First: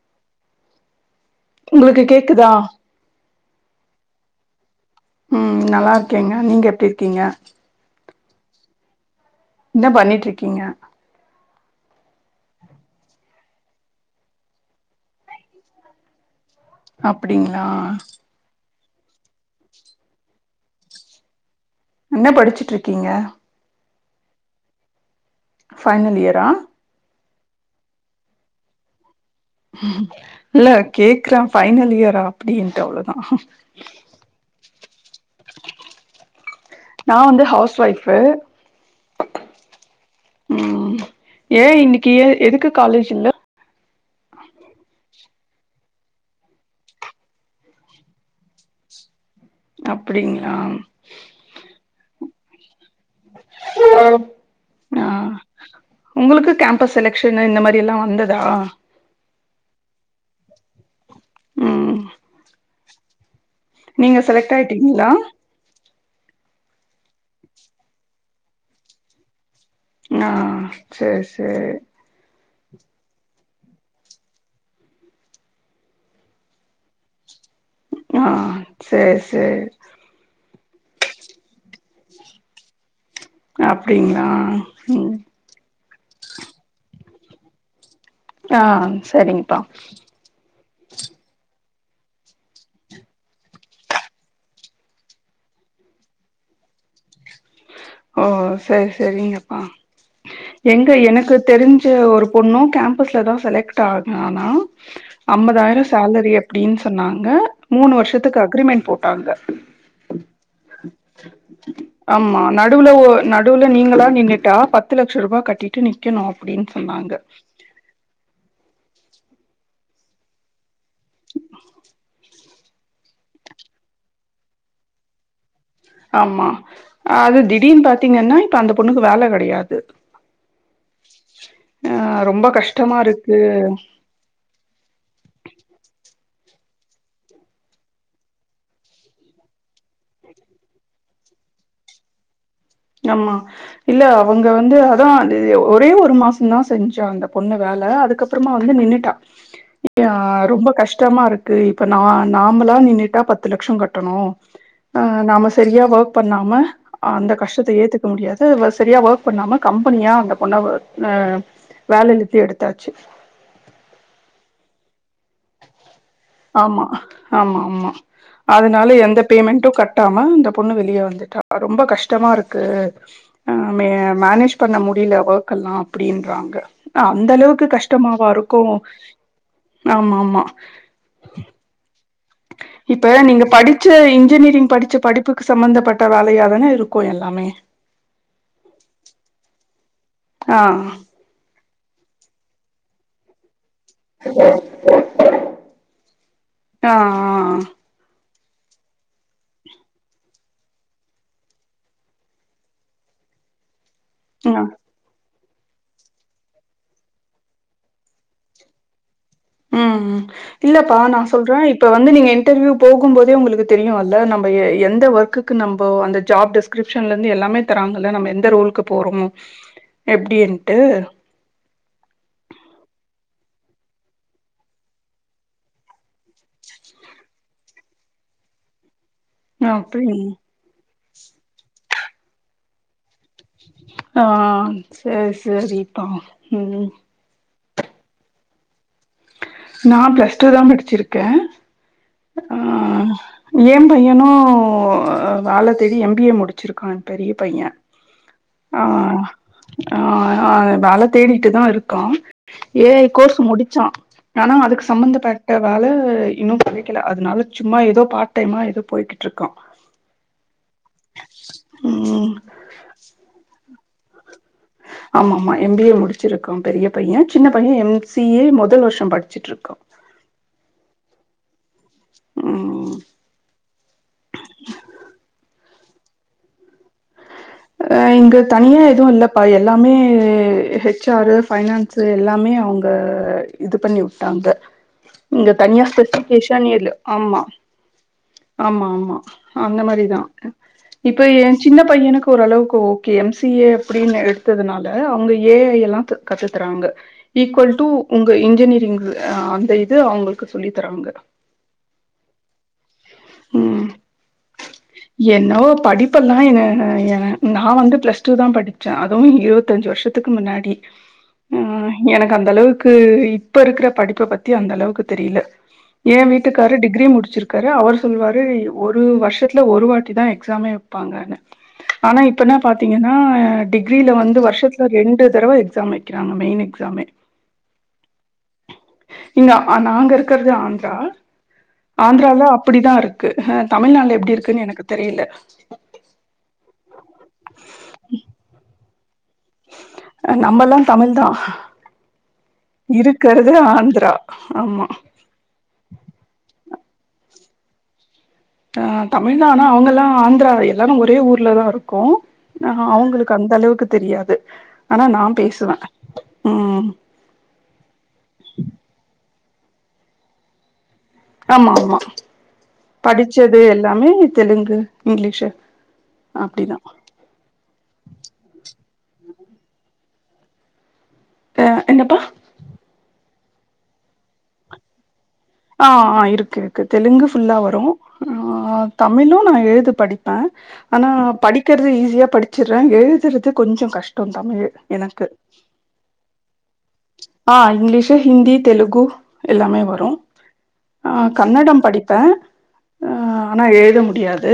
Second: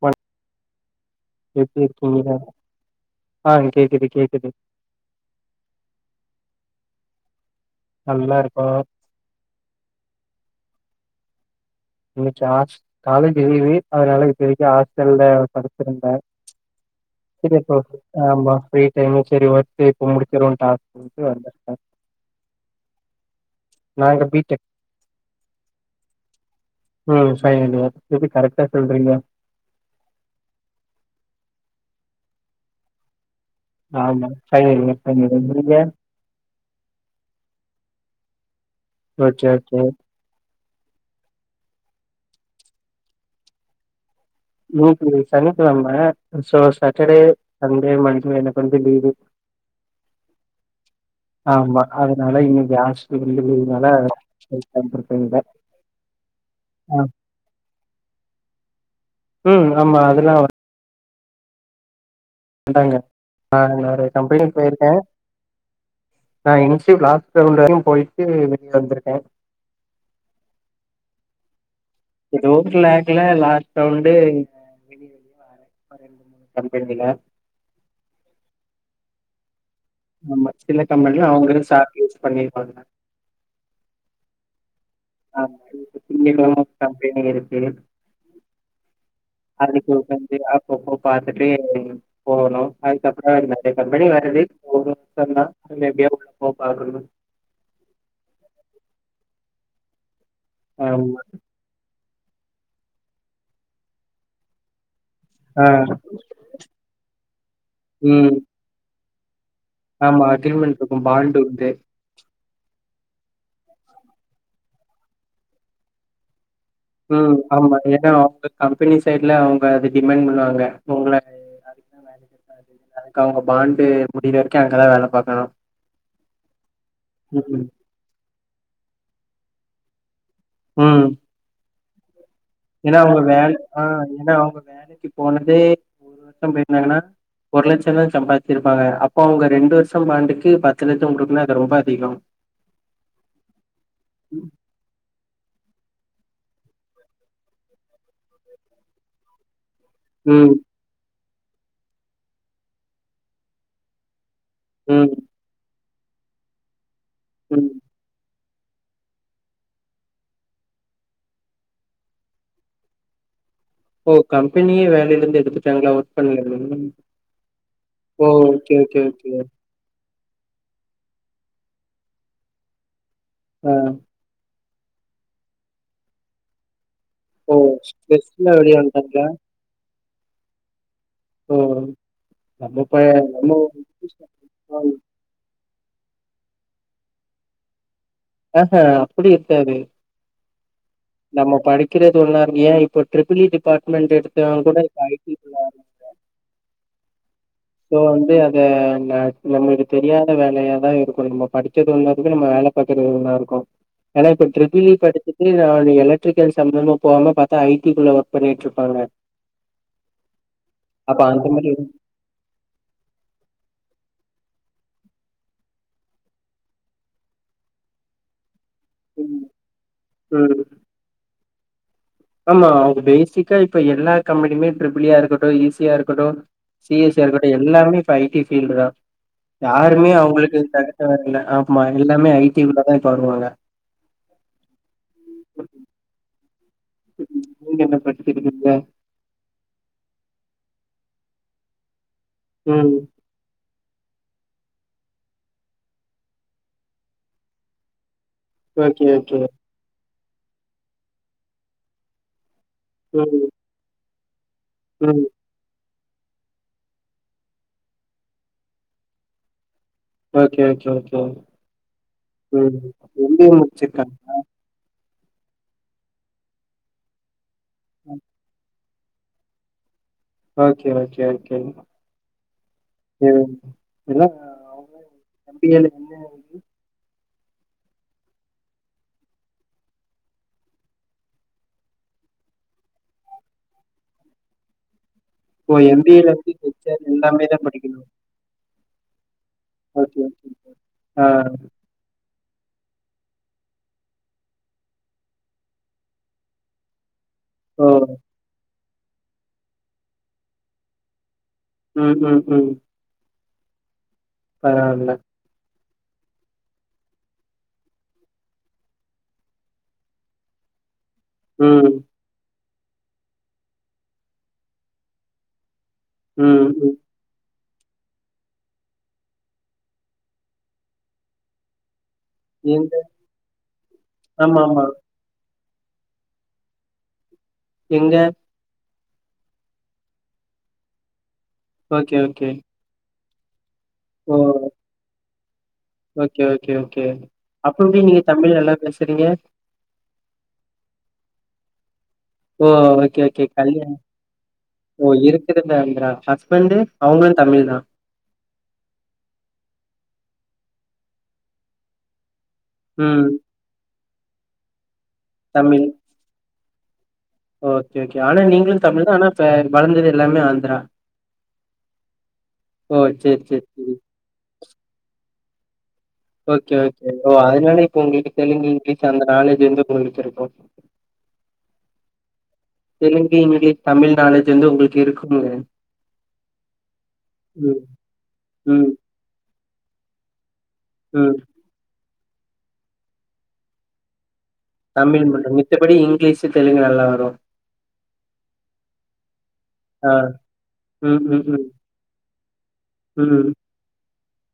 ப உங்களுக்கு கேக்குதா ஒரு கேக்குது கேக்குது ம் நல்லா இருக்கேங்க நீங்க எப்படி இருக்கீங்க நல்லா இருக்கோ என்ன பண்ணிட்டுருக்கீங்க இன்னைக்கு காலேஜ் லீவ் அதனால இப்பக்க ஹாஸ்டல்ல படுடுத்திருந்தேன் அப்டிங்களா [unintelligible] ஆமா சரி [unintelligible] என்ன படிச்சுட்டுருக்கீங்க நான் இங்க பி டேக் ஃபைனல் இயரா உம் ஃபைனல் இயர் எப்டி கரெ்டா சொல்றீங்க இல்ல கேக்குறேன் பைனல் இயரா அப்படின்னுட்டு அவ்ளவுதான் ஆமா ஸ்கை இல்லனா தண்ணி வந்துரும்ல நா வந்து ஹவ்ஸ் ஒய்ஃபு ஓக்கே ஓக்கே ம் ஏ இன்னைக்கு ஏ எதுக்கு காலேஜ் இல்ல இன்னைக்கு சனிக்கெழம சோ சட்டர்டே சன்டே மன்டே எனக்கு வந்து லீவு அப்டிங்களா ஆம்மா அதனால இனைகுயாஷ் இங்க ரெண்டு லீவ்னால என்ன ஆ பண்றது தெரில உங்களுக்கு கேம்பஸ் அ செலெக்ஷன் இந்த மாதிரி எல்லா வந்ததா ம் ஆமா அதெல்லா வர ஆ நாங்க ஆ நானு ஒரு கம்பெனி செலக்ட் போயிருந்தே ஆயிட்டீங்களா நா இனிச்சு லாஸ்ட் ரவுண்ட் வரையு போய்ட்டு வெளிய வந்துருக்கே நா சேர் சே இது ஓன் க்லாக்ல லாஸ்ட் ரவுண்டு் வெளிய வர்லியோ வார ம்மா ரெண்டு மூணு கம்பெனில ஆ சேர் சேர் ஆமா சின்ன கம்பெனில அவங்களே சாட்லிஸ்ட் பண்ணிருப்பாங்க அப்டிங்ளா ம் ஆமா இன்னிக்கு திங்க கெழம கம்பெனி இருக்கு ஆ சரிங்ப்பா இது அப்பப்போ பாத்துட்டே [unintelligible] போகணு அதுகப்பறோ நறைய கம்பெனி வருது போகனுந்தா [unintelligible] போட்டாகனு ஓ செரி செரிங்கப்பா எங்க ஆமா எனக்கு தெரிஞ்ச ஒரு பொண்ணூ கேம்பஸ்ல தா செலக்ட் ஆகுனானா ஆ அம்பதாயிரோ சேலரி அப்டின்னு சொன்னாங்க மூணு ம் வருஷத்துக்கு அக்ரிமென்ட் போட்டாங்க ஆமா ஆகிரிமெண்டருக்கு பாண்டு உண்டு ஆமா நடுவுல நடுவுல நீங்களா நின்னுட்டா பத்து லட்சோ ரூபாயன கட்டிட்டு நிக்கணு அப்டின்னு சொன்னாங்க ம். ஆமா ஏனா அவங்க கம்பெனி சைட்ல அவங்க அது டிமாண் பண்ணுவாங்க உங்கள நாளைக்தா வேலக்கி எடுப்பார் எனக்கு அவுங்க பாண்டு முடிற வரைக்கு அங்கதா வேல பாக்கணு ஆமா அது திடீனு பாத்தீங்கன்னா இப்ப அந்த பொண்ணுக்கு வேல கெடையாது ஆ ஆ ரொம்ப கஷ் எனா அவுங்க வேலைக் ஆ எனா அவுங்க வேலைக்குப் போனதே ஒரு வருஷம் போயிருந்தாங்கனா ஒரு லச்சோ தா சம்பாதிச்சிருப்பாங்க அப்போ அவங்க ரெண்டு வருஷோ பாண்டுக்கு பத்து லச்சோ குடுக்குனா அது ரொம்ப அதிகோ ஆமா இல்ல அவங்க ம். வந்து அதா அது ஒரே ஒரு மாசொந்தா செஞ்சா அந்த பொண்ணு வேல அதுக்கப் அப்றமா வந்து நின்னுட்டா ஆ ம். ரொம்ப கஷ்டமா இருக்கு இப்ப நா நாமளா நீன்னிட்டா பத்து லட்சோ கட்டணு ம் நாம சரியா ஒர்க் பண்ணாம அந்த கஷ் ம். எத்துக்க முடியாது செரியா ஒர்க் பண்ணாம கம்பெனியா அந்த பொண்ணா அ வேலு குத்தி எடுத்தாச்சு ஓ கம்பெனியே வேலையில இருந்து எடுத்துட்டாங்களா ஒரு ஆமா ஆமா ஆமா ஓ! ஓகே, அதனால ஓகே, எந்த ஓகே. பேமெண்டு கட் டாம இந்த பொண்ணு வெளிய வந்துட்டா ரொம்ப கஷ்டமா இருக்கு அ ஆ. மே மேனேஜ் பண்ண முடில ஓர்க்கலா அப்டின்றாங்க அந்த ஓ! அளவுக்கு கஷ்டமாவா ஸ்ட்ரெஸ்ல இருக்கு வெளிய வந்துட்டாங்களா? ஆமா ஆமா ஓ நம்ம ப இப்ப நீங்க நம்ம படிச்ச இன்ஜினிரிங் படிச்ச படிப்புக்கு சம்பந்தப்பட்ட வேலயாதானே இருக்கு எல்லாமே அஹ்ஹே அப்டி இருக்காது ஆ நம்ம படிக்கிறது ஒன்னாருக் ஏ இப்ப ட்ரிபிள் இ டிபார்ட்மெண்ட் எடுத்தவ கூட இப்ப ஐ டி குள்ள ஆஹ்ஹஹ்ஹஹ சோ வந்து அத ந நம்மளுக்கு தெரியாத வேலயாதா இருக்கு நம்ம படிச்சது ஒன்னாருக்கு நம்ம வேல பாக்றது ஒன்ன இருக்கு ஏன்னா இப்ப ஆ ட்ரிபிள் இ படிச்சிட் இல்ல அது எலக்ட்ரிக்கல் சம்பந்தமா போவங்க பாத்தா ஐ டிக்குள்ள ஒர்க் பண்ணிட்டு இருப்பாங்க ம் இல்லப்பா அப்ப நா அந்த சொல்றே மாரி இப்ப வந்து நீங்க என் இன்டர்ர்யூ போகும்போதே ஒங்களுக்கு தெரியு அல்ல நம்ம எந்த ஒர்க்குக்கு நம்ம அந்த ஜாப் டெஸ்க் ரிவிஸன்ல இருந்து எல்லாமே தராங்கல்ல நம்ம எந்த ரோலுக்கு போறோமோ ம் ம் எப்டின்ட்டு ஆமா அவுங் பேசிக்கா இப்ப எல்லா கம்பெனிமே ட்ரிபிள் இ யா இருக்கட்டு ஈ சியா இருக் இருக்கட்டு சி எஸ் அ இருக்கட்டு எல்லாமே இப்ப ஐடி பீல்டு தா யாருமே அப்டிங் அவுங்களுக்கு தகு வேற்ல்ல ஆமா எல்லாமே ஐ டி குள்ளதா இப்ப வருவாங்க ஆ ஆ செரி செரிப்பா ம் நீங்க என்ன பண்டுருக்கீங்க நா ப்ளஸ் டூ தா படிச்சிருக்கே ஆ ம் ஏ பையனு வேல தேடி எம் பி ஏ முடிச்சிருக்கா பெரிய பைய ஆ ஓகே ஓகே ஆ ஆ வேல தேடிட்டுதா இருக்கா ஏ ஐ ம் கோர்ஸ் முடுச்சா ஆனா அதுக்கு ம் சம்பந்தப்பட் நல்ல வேல இன்னு கெடக்கல அதனால சும்மா ஏதோ பார்ட் டைமா ஏதோ போய்ட்டுட்ர்க்க ஓகே ஓகே ஒ கே ம் ம் எம் பி எ முட்ச்சுருக்கா ஆமா ஆமா எம் பி ஏ முடுச்சிருக்கா பெரிய பைய சின்ன பைய எம் ம். சி ஏ மொத வருஷோ படிச்சிட்டு இருக்கா ஓகே ஓகே ஓகே ம்ம்ம் ம் இதுலா பி எல்லெ அ இங்க தனியா எது இல்லப்பா எல்லாமே ஹச்சாரு பைனான் சு எல்லாமே அவுங்க இது பண்ணி வுட்டாங்க இப்போ எம்பிஏல இருந்து இல்ல டீச்சர் ஆமா எல்லாமே தா படிக்கணு ஆமா ஆமா அந்த ஓகே மாரிதா ஓகே ஓகே. ஆ இப்ப எ சின்ன பையனுக்கு இப்ப ஓரளவுக்கு okay M C A அப்டின்னு எடுத்ததுனால அவுங்க ஏ ஐ எல்லா கத்து தராங்க ஈக்குவல் டு ஓ உங்க இன்ஜினிரிங் அந்த இத அவுங்களுக்கு சொல்லி தராங்க உம் உம் உம் ம் பரவால்ல என்னவோ படிப்பெல்லா என நா வந்து பிளஸ் டூ தா படிச்ச அதுவு இருவத்தஞ்சு வர்ஷத் துக்கு முன்னாடி [inaudible] ம் எனக்கு அந்த அளவுக்கு இப்ப இருக்கிற படிப்ப பத்தி அந்த அளவுக்கு தெரில ஏ ம் வீட்டுக்காரு ம் டிகிரி முடிச்சிர்க்காரு அவர்ஸ் சொல்வாரு ஒரு வருஷத்ல ஒரு வாட்டிதா எக்ஸாமே வெப்பாங்கனு ஆனா இப்பனா எங்க பாத்தீங்கன்னா டிகிரில வந்து ஆமா ஆமா வருஷத்துல ரெண்டு தடவ எக்ஸாம் வெக்கிறாங்க மெயின் எக்ஸாமே எங்க இங்க ஆ நாங்க இருக்கறது ஆந்திரா ஓகே ஆந்திரால ஓகே அப்படிதா இரு க்கு தமிழ்நாள்ல எப்டி ஓ இருக்குன்னு எனக்கு தெரில ஓகே ஓகே ஓகே அப்பெப்டி நீங்க தமிழ் நல்லா பேசறீங்க? நம்மெல்லா தமிழ்தான் ஓ! Okay, okay. இருக்கறது ஆந்திரா ஆமா இருக்கறது ஆந்திரா ஹஸ்பண்ட்டு அவுங்களு தமிழ்தான் அ தமிழ்தான் ஆனா அவுங்கெல்லா ஆந்திரா எல்லாரு ஒரே ஊர்லதான் இருக்கோ ஆ ம். அவுங்களுக்கு அந்த அளவுக்கு தெரியாது ஆனா நான் பேசுவேன் தமிழ். ம் ஓகே ஓகே ஆனா நீங்களு தமிழ்தான் ஆனா இப்ப வளந்தது எல்லாமே ஆந்திரா ஆமாமா ஓ! சரி, படிச்சது சரி, சரி. எல்லாமே தெலுங்கு இங்கிலீஷு ஓகே அப்டிதா ஓகே ஓ அதனால இப்ப உங்களுக்கு தெலுங்கு இங்கிலீஷ் அந்த நாலேஜ் வந்து உங்களுக்கு இருக்கு ஆ என்னப்பா தெலுங்கு இங்கிலீஷ் தமிழ் நாலேஜ் வந்து உங்களுக்கு இருக்குங்க ஆ ஆ இருக்கு இருக்கு தெலுங்கு ஃபுல்லா வரு ம், ஆ ம், தமிழு நா எழுத படிப்ப ஆனா ம். படிக்கறது ஈஸியா படிச்சர்ற எழுதறது கொஞ்சோ கஷ்டோ தமிழ் தமிழ் எனக்கு மட்டு மித்தபடி இங்கிலீஷ் தெலுங்கு நல்லா வரு ஆ இங்கிலீஷு, ஹிந்தி, தெலுகு எல்லாமே வரு ஆ. ஆ ம், ம், ம். கன்னடம் படிப்பன் அ ம், ஆனா எழுத முடியாது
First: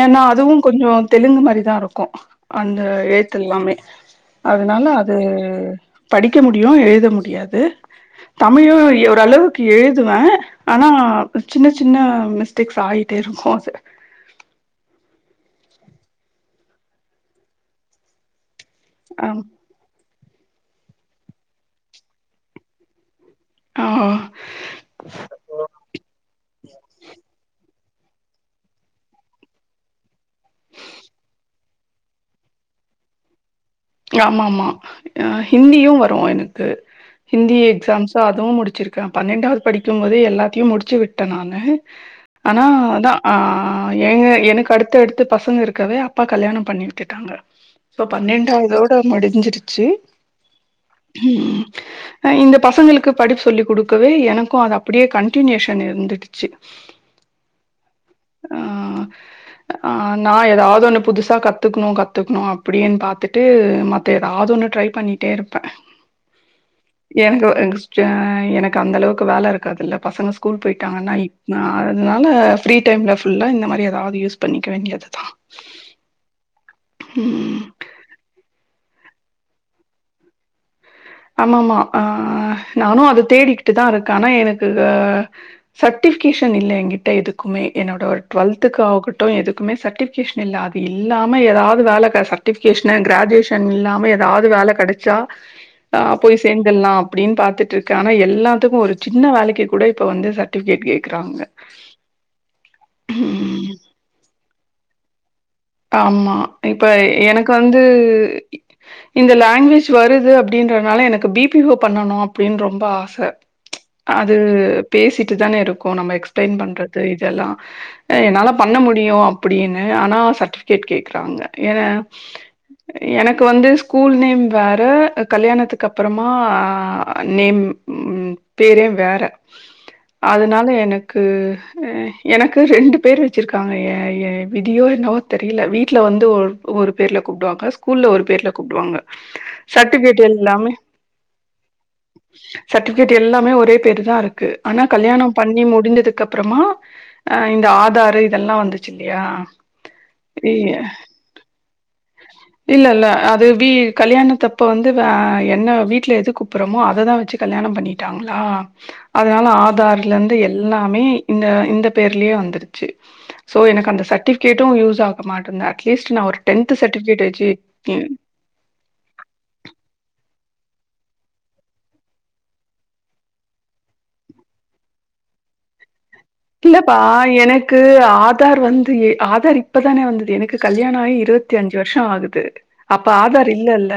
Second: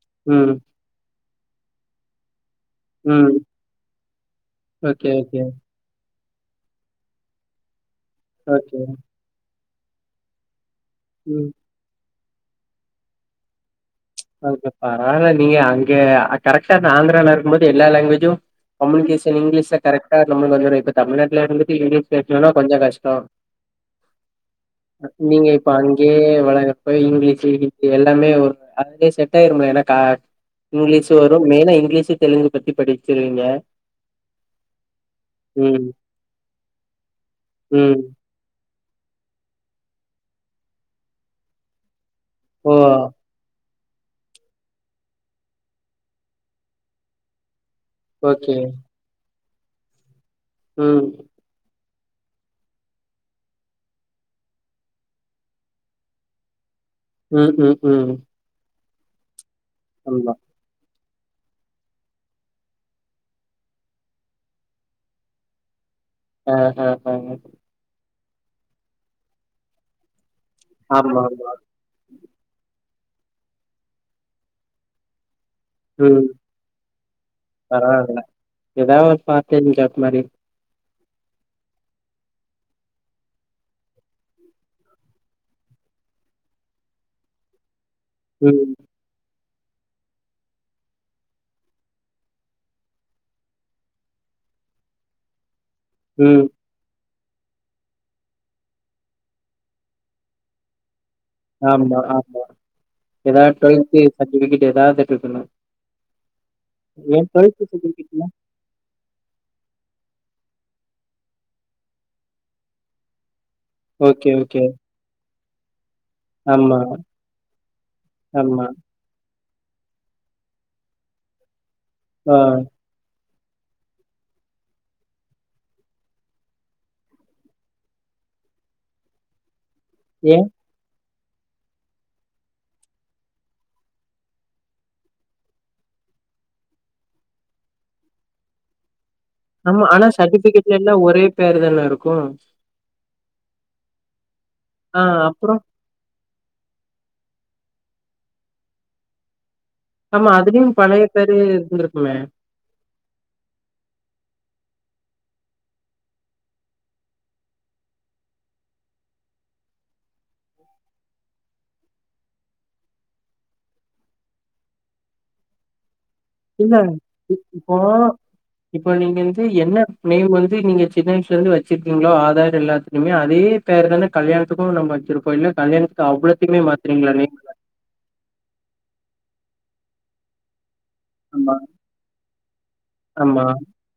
ஏனா ம், அதுவுங் கொஞ்சோ தெலுங்கு மாரிதான் இருக்கு அந்த ம். எழுத்து எல்லாமே அதனால ஓகே, அது ஓகே. படிக்க முடியு எழுத முடியாது தமிழு ஓகே. ஓரளவுக்கு எழுதுவன் ஆனா ஆ ம். சின்ன சின்ன மிஸ்டேக்ஸ் ஆயிட்டே இருக்கு அது ஓகே பரவால்ல நீங்க அங்க கரெக்ஷன் ஆந்திரல இருக்கும்போது எல்லா லேங்குவேஜு ஆ கம்முனிகேஷன் இங்கிலீஷ்ல கரெக்ட்டா நம்மளுக்கு வந்துரு இப்ப தமிழ்நாட்ல இருந்துட்டு இங்கிலீஷ் பேசணுனா கொஞ்சோ கஷ்டோ ஆ நீங்க இப்ப அங்யே வளகப்ப இங்கிலீஷ் சீவி இதெல்லாமே ஒரு அதுலயே செட் ஆயிருமல்ல என்னக்கா இங்கிலீஷு வரு மெய்னா இங்கிலீஷு தெலுங்கு பத்தி படிச்சிருவீங்க ஆமாமா ம். ஹிந்தியு வரு எனக்கு ஹிந்தி ம். எக்ஸாம்ஸு அதுவு முடிச்சிருக்கேன் பன்னெண்டாவது படிக்கும்போதே எல்லாத்தையு முடிச்சு விட்டன் நானு ஆனா ஓ! அதான் ஆ ஆ ஏங்க எனக்கு அடுத்தடுத்து பசங்க இருக்கவே அப்பா கல்யாணம் பண்ணி விட்டுட்டாங்க சோ ஓகே. பன்னெண்டா [unintelligible] முடிஞ்சிருச்சு ம் ம் ஆ இந்த பசங்களுக்கு படிப்பு சொல்லி குடுக்கவே எனக்கு அது அப்டியே கன்டினியூஷன் இருந்திடுச்சு ம் ம் ம் ஆ ஆமா. நா எதாவது ஒண்ணு புதுசா க த்துக்கணு கத்துக்கணு அப்டின் பாத்துட்டு மத்த எதாவது ஒண்ணு ட்ரை பண்ணிட்டே இருப்ப அ, அ, அ. எனக்கு ஜெ எனக்கு அந்த அளவுக்கு வேல இருக்காதல்ல பசங்க ஸ்கூல் போயிட்டாங்கன்னா இ ஆமாமா. அதனால ஃப்ரீ டைம்ல ஃபுல்லா இந்த மாரி எதாவது யூஸ் பண்ணிக்க வேண்டியதுதான் ம் ம் பரவால்ல ஏதாவ ஒரு பார்ட் டைம் ஜாப் மாதிரி ஆமாம்மா அ நானு அத தேடிக்கிட்டு தான் இருக்கே ஆனா எனக்கு சர்டிபிகேஷன் இல்ல என் கிட்ட எதுக்குமே என்னோட ஒரு ம். டுவல்த்துக்கு ஆகட் டு எதுக்குமே சர்டிபிகேஷன் இல்ல அது இல்லாம ஏதாவது வேலை சர்டிபிகேஷன் கிராஜுவேஷன் இது‌ இல்லாம ஏதாவது வேலை கிடைச்சா ஆ போய் ம். சேந் தரல்லாம் அப்டின்னு பாத்துட்டு இருக்கன் ஆனா எல்லாத்துக்கும் ஒரு சின்ன வேலைக்கு கூட இப்ப வந்து சர்டிபிகேட் கேட்கறாங்க ஆமா ஆமா ஏதாவது டுவெல்து சர்டிவிகேட் ஏதாவது இருக்கணு ஆமா இப்ப எனக்கு வந்து சர்டிஃபிகேட்னா? இந்த லாங்குவேஜ் வருது அப்டின்றதுனால எனக்கு பி பி ஓ பண்ணணு அப்டின்னு ரொம்ப ஆச ஓகே, அது ஓகே. பேசிட்டு தானே இருக்கோ நம்ம அட்டன் ஆமா, பண்றது இதெல்லா என்னால ஆமா. பண்ண முடியு அப்டின்னு ஆனா சர்டிபி கேட் கேட்கறாங்க ஏன்னா ஆ எனக்கு வந்து ஸ்கூல் நேம் வேற கல்யாணத்துக்கு அப்பறமா நேம் ம் பேரே வேற உ அதனால எனக் கு எனக்கு ரெண்டு பேர் வச்சிருக்காங்க ஏ ஏ விதியோ என்னவோ தெரியல வீட்ல வந்து ஒரு ஒரு பேர்ல கூப்டுவாங்க ஸ்கூல்ல ஒரு பேர்ல கூப்டுவாங்க ஆமா. ஆனா சர்டிபிகேட் எல்லாமே சர்டிஃபிகேட்ல எல்லாம் ஒரே பேரு தான இருக்கும். சர்டிபிகேட் எல்லாமே ஒரே பேரு தான் இருக்கு ஆனா ஆ கல்யாணம் அப்புறம் பண்ணி முடிஞ்சதுக்கு அப்புறமா அ இந்த ஆதாரு இதெல்லாம் வந்துச்சு இல்லையா ஆமா அதுலயும் பழைய பேரு இருந்திருக்குமே இல்ல இல்ல அது வீ கல்யாணத்தப்ப வந்து அ என்ன வீட்ல எது கூப்புறமோ அததான் வச்சு கல்யாணம் பண்ணிட்டாங்களா அதனால ஆதார்ல இருந்து எல்லாமே இந்த இந்த பேர்லயே வந்துருச்சு சோ எனக்கு அந்த சர்டிபிகேட்டும் யூஸ் ஆக மாட்டேது அட்லீஸ் நான் ஒரு டேன்த் இல்ல சர்டிபிகேட் வச் இப்போ இப்போ நீங்க வந்து என்ன நேம் வந்து நீங்க சின்ன வயசுலேருந்து வச்சிருக்கீங்களோ ஆதார் எல்லாத்துலுமே அதே அதே பேர் தான் கல்யணத்துக்கும் நம் வச்சிருப்போ இல்ல கல்யாணத்துக்கு அவ்ளோ இல்லப்பா எனக்கு ஆதார் வந்து ஆதார் இப்பதானே வந்தது என க்கு கல்யாணம் ஆயி ஆமா, இருவத்தி அஞ்சு வருஷம் ஆகுது அப்ப ஆமா, ஆதார் இல்லல்ல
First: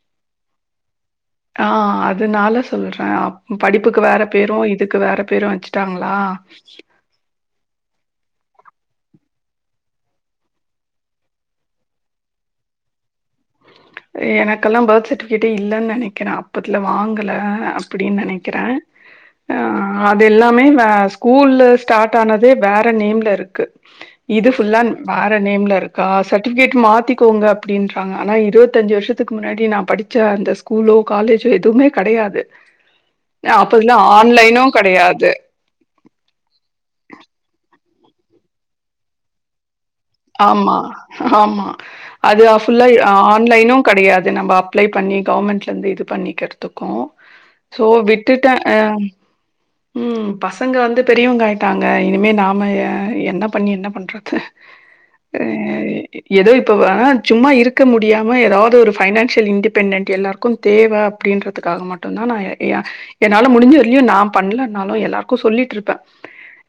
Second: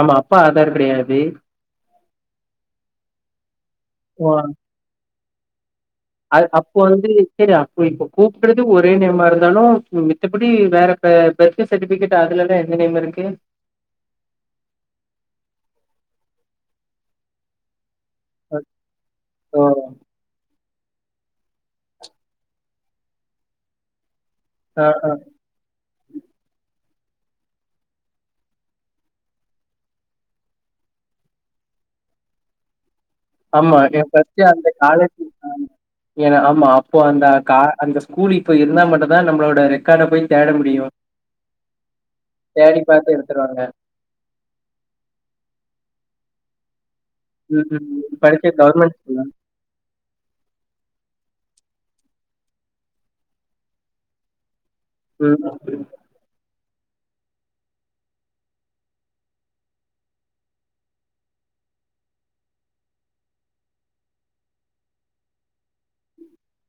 ஆமா அப்ப ஆதார் கிடையாது ஆ அதனால சொல்றேன் அப் படிப்புக்கு வேற பேரும் இதுக்கு வேற பேரும் வச்சுட்டாங்களா அ அப்போ வந்து சரி அப்ப இப்ப கூப்பிடுறது ஒரே நேமா இருந்தாலும் மித்தபடி வேற பெர்து சர்டிபிகேட் அதுலல்லாம் எந்த நேம் இருக்கு எனக்கெல்லாம் பர்த் சர்டிபிகேட்டே இல்லன்னு நினைக்கிறேன் அப்பத்துல வாங்கல அப்டின்னு நினை க்கிறேன் ஆ அச்சோ! அது எல்லாமே வே ஸ்கூல்ல ஸ்டார்ட் ஆனதே வேற நேம்ல இருக்கு இது ஃபுல்லா ஆ, ஆ. வேற நேம்ல இருக்கா சர்டிபிகேட் மாத்திக்கோங்க அப்டின்றாங்க ஆனா இரு தஞ்சு வருஷத்துக்கு முன்னாடி நான் படிச்ச அந்த ஸ்கூலோ காலேஜோ எதுவுமே கிடையாது ஆமா என் பத்தி அந்த காலேஜ்ல கெடையாது தான் ஏன்னா ஆமா அப்போ அந்த கா அந்த ஸ்கூல் இப்ப இருந்தா மட்டு தான் நம்மளோட ரெக்கார்ட போய் தேட ஆமா முடியும். ஆமா அது தேடி அப்ஃபுல்லா பார்த்து எடுத்துருவாங்க. ஆன்லைனு கெடையாது நம்ம அப்ளை பண்ணி கவர்மெண்ட்ல இந்து இது பண்ணிக்கற் துக்கு ம், சோ ம். விட்டுட்டே படிச்சது ஆ கவர்மெண்ட் ஸ்கூலா? உம் பசங்க வந்து பெரியவங்க ஆயிட்டாங்க இனிமே நாம என்ன பண்ணி என்ன பண்றது அ உம் ஏதோ இப்ப ஆ சும்மா இருக்க முடியாம ஏதாவது ஒரு பைனான்சியல் இன்டிபெண்டட் எல்லாரு க்கு தேவ அப்டின்றதுக்காக மட்டு தா நா ஏ என்னால முடிஞ்ச வர்லயு நா பண்ணலனாலு எல்லாருக்கு சொல்லிட்டு இருப்பே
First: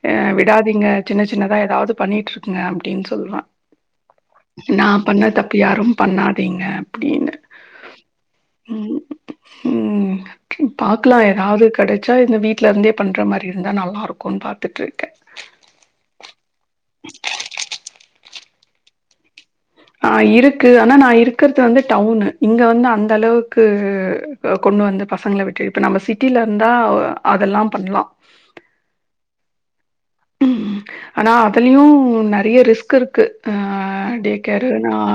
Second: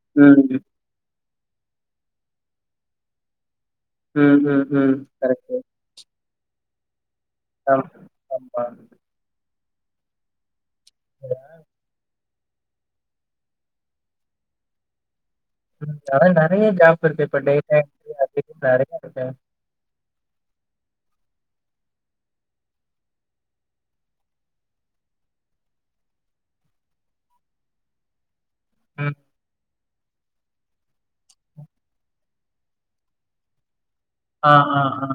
ஆ ம். விடாதீங்க சின்ன சின்னதா ஏதாவது பண்ணிட்டு இருக்கங்க அப்டின்னு சொல்லுவே ம், ம், நா ம். பண்ண கரெக்ட்டு. தப்ப யாரு பண்ணாதீங்க அப்டின்னு அலோ உம் உம் பாக்கலா எதாவது கெடைச்சா இந்த வீட்ல இருந்தே பண்டற மாரி இருந்தா நல்லாருக்கு பாத்துட்டுருக்கே அத நெறைய கெப் இருக்கு இப்ப டேட் நைட் நெறைய இருக்கு ஆ இருக்கு ஆனா நா இருக்கறது வந்து டவுனு இங்க வந்து அந்த அளவுக்கு கொண்டு வந்து பசங்கள விட்டு இப்ப நம்ம சிட்டியில இருந்தா அதெல்லா பண்லா உம் உம் ஆனா அதுலையு நெறைய ரிஸ்க் இருக்கு ஆ ஆ, ஆ, டேக்கேருனா ஆ,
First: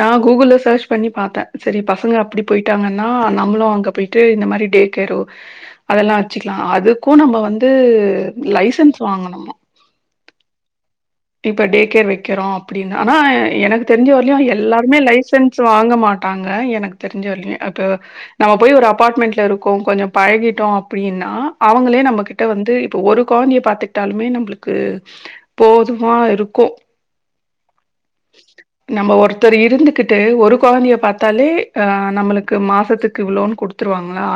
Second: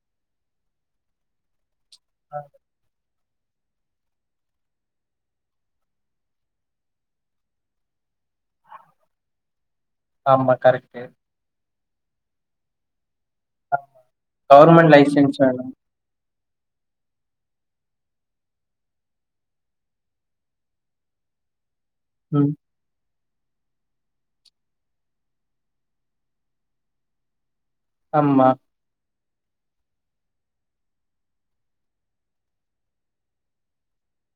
நா கூகுள் செர்ச் பண்ணி பாத்தே செரி பசங்க ஆ. அப்டி போயிட் டாங்கென்னா நம்மளு அங்க போயிட்டு இந்த மாரி டே கேர் அதெல்லா அச்சுக்கலா அதுக்கு நம்ம வந்து லைசன்ஸ் வாங்கணு ஆமா கரெக்ட்டு இப்ப டே கேர் வைக்கிறோ அப்டின்னா னா எனக்கு தெரிஞ்ச வர்லையு கவர்மெண்ட் எல்லாருமே லைசன்ஸ் வேணும். வாங்க மாட் டாங்க எனக்கு தெரிஞ்ச வர்லையு அப்போ நாம் போய் ஒரு அபார்ட்மெண்டட்ல இருக்கோ கொஞ்சோ பழகிட்டோ அப்டின்னா அவ்ங்களே நமக் கிட்ட ம். வந்து இப்ப ஒரு கொந்தைய பாத்துட்டாலுமே நம்மளுக்கு போதுமா இருக்கு அம்மா நம்ம ஒருத்தர் இருந்துகிட்டு ஒரு கொழந்தைய பாத்தாலே ஆ நம்மளுக்கு மாசத்துக்கு இவ்ளோ குடுத் துருவாங்களா